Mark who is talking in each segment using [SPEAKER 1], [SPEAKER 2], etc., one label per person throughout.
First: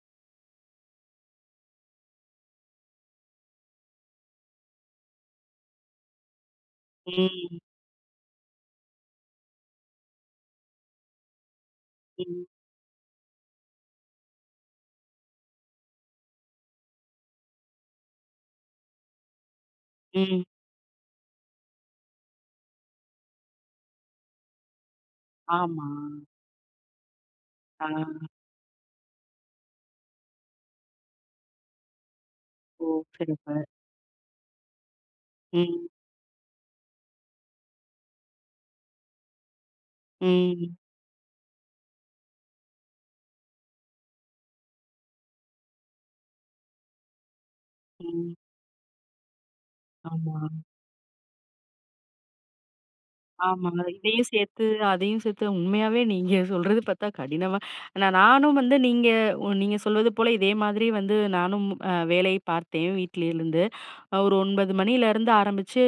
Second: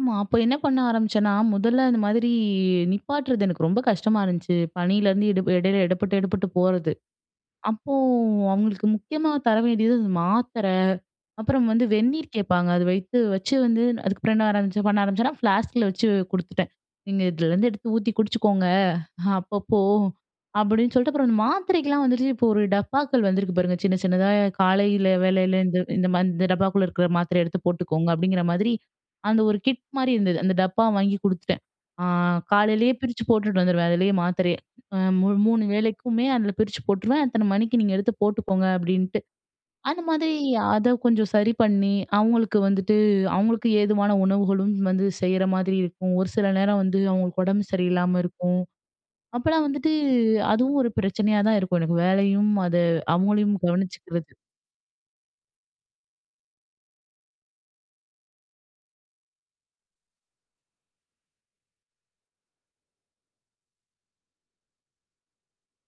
[SPEAKER 1] ஆமா. அப்ப என்ன பண்ண ஆரம்பிச்சேன்னா, மொதல்ல அந்த மாதிரி நிப்பாட்றது, எனக்கு ரொம்ப கஷ்டமா இருந்துச்சு. பனிலருந்து எட எடையில எடப்பட்டு எடபட்டு போறது.
[SPEAKER 2] ம்.
[SPEAKER 1] அப்போ அவங்களுக்கு முக்கியமா தர வேண்டியது வந்து, மாத்திர அப்புறம் வந்து வெந்நீர்
[SPEAKER 2] ம்.
[SPEAKER 1] கேட்பாங்க. அது வைத்து, வச்சு வந்து அதுக்கப்புறம் என்ன ஆரம்பிச்சு, பண்ண ஆரம்பிச்சேன்னா ஃப்ளாஸ்கில வெச்சு குடுத்துட்டேன். "நீங்க இதுலருந்து எடுத்து ஊத்தி குடிச்சுக்கோங்க அப்பப்போ"
[SPEAKER 2] ம்.
[SPEAKER 1] அப்படீன்னு சொல்லிட்டு. அப்புறம் அந்த மாத்திரைக்கில்லாம் வந்துட்டு, இப்போ ஒரு டப்பாக்கள் வந்திருக்கு பாருங்க. சின்ன, சின்னதா காலையில வேளையில "இந்த
[SPEAKER 2] ஆமா.
[SPEAKER 1] இந்த இந்த டப்பாக்குள்ள இருக்கிற மாத்திரைய எடுத்து
[SPEAKER 2] ஆ.
[SPEAKER 1] போட்டுக்கோங்க" அப்படீங்கிற மாதிரி, அந்த ஒரு கிட் மாரி இருந்தது. அந்த டப்பா வாங்கி குடுத்துட்டேன். ஆ
[SPEAKER 2] ஓ!
[SPEAKER 1] காலையிலயே பிரிச்சு போட்டுட்டு
[SPEAKER 2] சரிங்க.
[SPEAKER 1] வந்துருவேன். அதிலயே மாத்திரைய மூ 3
[SPEAKER 2] ம்.
[SPEAKER 1] வேளைக்குமே, அதில பிரிச்சு போட்டுருவேன். "அத்தன மணிக்கு நீங்க எடுத்து போட்டுக்கோங்க" அப்படீன்ட்டு. அந்த மாரி
[SPEAKER 2] ம்.
[SPEAKER 1] அத கொஞ்சம் சரி பண்ணி அவங்களுக்கு வந்துட்டு, அவங்களுக்கு ஏதுவான உணவுகளும் வந்து செய்ற மாதிரி இருக்கும். ஒரு சில நேரம் வந்து, அவங்களுக்கு ஒடம்பு சரியில்லாம
[SPEAKER 2] ம்.
[SPEAKER 1] இருக்கும். அப்பல்லாம் வந்துட்டு,
[SPEAKER 2] ஆமா.
[SPEAKER 1] அதுவும் ஒரு பிரச்சனையா தான் இருக்கும். எனக்கு வேலையும் அது அவுங்களயும்
[SPEAKER 2] ஆமா. இதையும்
[SPEAKER 1] கவனிச்சுக்கிறது.
[SPEAKER 2] சேர்த்து, அதையும் சேர்த்து உண்மையாவே நீங்க சொல்றது பார்த்தா கடினமா நான் நானும் வந்து, நீங்க நீங்க சொல்வது போல, இதே மாதிரி வந்து, நானும் வேலை பார்த்தேன் வீட்டிலிருந்து. ஒரு 9 மணியிலருந்து ஆரம்பிச்சு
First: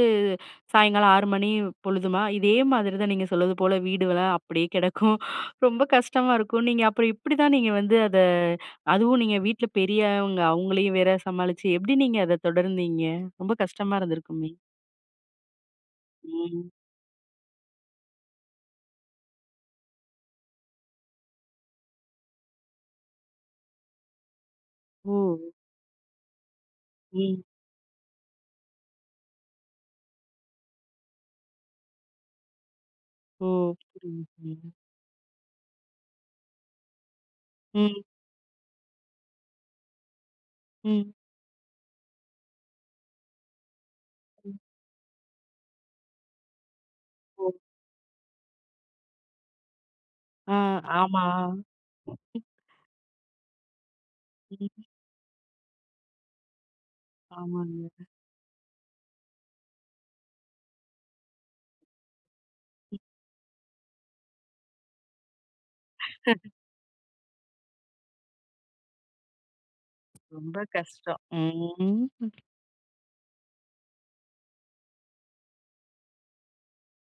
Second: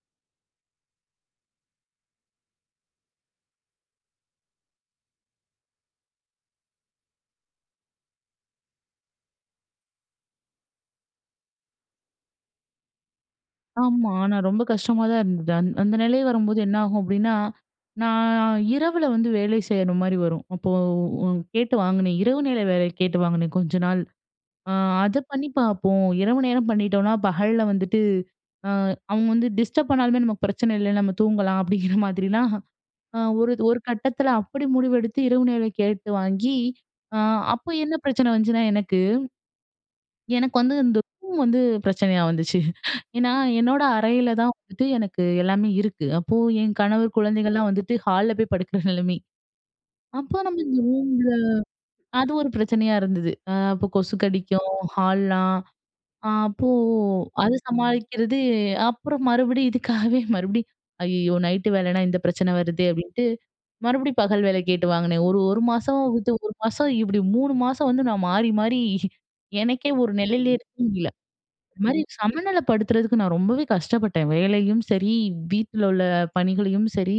[SPEAKER 2] சாயங்காலம் 6 மணி பொழுதுமா, இதே மாதிரி தான். நீங்க சொல்வது போல வீடு வேல அப்படியே கெடக்கும். ரொம்ப கஷ்டமா இருக்கும். நீங்க அப்புறம் எப்படிதான்? நீங்க வந்து, அத அதுவும் நீங்க வீட்ல பெரியவங்க அவங்களையும் வேற சமாளிச்சு, எப்படி நீங்க அத தொடர்ந்தீங்க? ரொம்ப கஷ்டமா
[SPEAKER 1] ஆமா. ஆனா,
[SPEAKER 2] இருந்திருக்குமே.
[SPEAKER 1] ரொம்ப கஷ்டமா தான் இருந்தது. அந் அந்த நிலை வரும்போது
[SPEAKER 2] ம்.
[SPEAKER 1] என்ன ஆகும்? அப்படின்னா, நான் இரவுல வந்து வேலை செய்யுற மாரி வரும். அப்போ கேட்டு வாங்கினேன். இரவு நேர வேலை கேட்டு வாங்கினேன். "கொஞ்ச நாள், ஆ அத பண்ணி
[SPEAKER 2] ஓ!
[SPEAKER 1] பார்ப்போம்" இரவு நேரம் பண்ணிட்டோனா,
[SPEAKER 2] ம்.
[SPEAKER 1] பகல்ல வந்துட்டு அ அவங்க வந்து டிஸ்டர்ப் பண்ணாலுமே நமக்கு பிரச்சன இல்ல. நம்ம தூங்கலாம் "அப்படிங்கிற மாதிரிலாம்"
[SPEAKER 2] ஓ!
[SPEAKER 1] ஒரு, ஒரு கட்டத்தில அப்படி
[SPEAKER 2] புரியுதுங்க.
[SPEAKER 1] முடிவெடுத்து. இரவு நேரம் கேட்டு வாங்கி ஆ அப்ப என்ன
[SPEAKER 2] ம்.
[SPEAKER 1] பிரச்சன வந்துச்சுன்னா எனக்கு, எனக்கு வந்து இந்த
[SPEAKER 2] ம்.
[SPEAKER 1] ரூம் வந்து பிரச்சனையா வந்துச்சு. ஏனா, என்னோட அறையில தான்
[SPEAKER 2] ம்.
[SPEAKER 1] வந்துட்டு எனக்கு எல்லாமே இருக்கு. அப்போ என் கணவர்
[SPEAKER 2] ஓ!
[SPEAKER 1] குழந்தைங்கலாம் வந்துட்டு ஹால்ல போய் படுக்கிற நிலமை. அப்ப
[SPEAKER 2] ஆ.
[SPEAKER 1] நம்ம இந்த
[SPEAKER 2] ஆமா.
[SPEAKER 1] ரூம்ல அது ஒரு பிரச்சனையா இருந்தது. ஆ அப்போ கொசு கடிக்கும்
[SPEAKER 2] ம்.
[SPEAKER 1] ஹால்லாம், அப்போ அத
[SPEAKER 2] ஆமாங்க.
[SPEAKER 1] சமாளிக்கிறது அப்புறம் மறுபடியும் இதுக்காகவே, மறுபடியும் "ஐயயோ! நைட்டு வேலைனா இந்த பிரச்சன வருதே!"
[SPEAKER 2] ம்.
[SPEAKER 1] அப்படின்ட்டு, மறுபடியும் பகல் வேலை கேட்டு வாங்கினே. ஒரு, 1 மாசம் விட்டு, 1 மாசம் இப்படி 3 மாசம் வந்து, நான் மாறி, மாறி எனக்கே ஒரு நெலையில
[SPEAKER 2] ரொம்ப
[SPEAKER 1] இருக்க முடியல.
[SPEAKER 2] கஷ்டம்.
[SPEAKER 1] இந்த மாரி
[SPEAKER 2] ம்.
[SPEAKER 1] சமநிலப்படுத்துறதுக்கு நான் ரொம்பவே கஷ்டப்பட்டேன். வேலையும் சரி, வீட்லலுள்ள பணிகளையும் சரி.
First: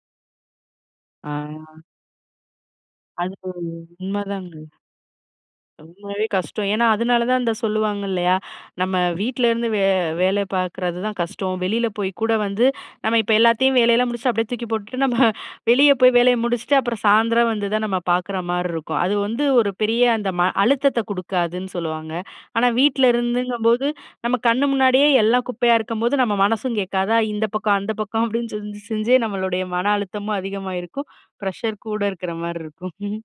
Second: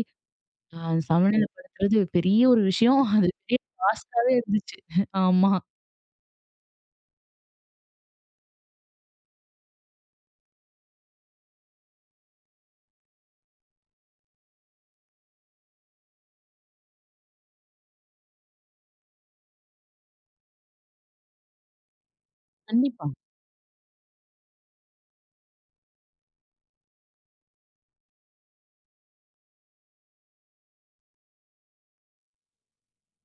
[SPEAKER 1] ஆ
[SPEAKER 2] ஆ.
[SPEAKER 1] சமநிலப்படுத்துறது பெரிய ஒரு விஷயம். அது
[SPEAKER 2] அது
[SPEAKER 1] அப்டியே பாஸ்ட்டாவே
[SPEAKER 2] உண்மதாங்க.
[SPEAKER 1] இருந்துச்சு. ஆமா.
[SPEAKER 2] உண்மையாவே கஷ்டம். ஏனா, அதனால தான் இந்த சொல்லுவாங்க இல்லையா? "நம்ம வீட்ல இருந்து வே வேலை பார்க்குறது தான் கஷ்டம்" வெளியில போய் கூட வந்து, நம்ம இப்ப எல்லாத்தையும் வேலையெல்லாம் முடிச்சுட்டு, அப்படியே தூக்கி போட்டுட்டு நம்ம வெளிய போய் வேலைய முடிச்சுட்டு, அப்புறம் சாயந்திரம் வந்து தான் நம்ம பார்க்குற மாதிரி இருக்கும். அது வந்து, ஒரு பெரிய அந்த ம அழுத்தத்த குடுக்காதுன்னு சொல்லுவாங்க. ஆனா,
[SPEAKER 1] கண்டிப்பா.
[SPEAKER 2] வீட்ல இருந்துங்கும்போது, நம்ம கண்ணு முன்னாடியே எல்லாம் குப்பையா இருக்கம்போது, நம்ம மனசும் கேட்காதா. இந்த பக்கம், அந்த பக்கம் அப்படின்னு செஞ்சு, செஞ்சே நம்மளுடைய மன அழுத்தமும் அதிகமாகயிருக்கும். ப்ரஷர் கூட இருக்கிற மாரி இருக்கும்.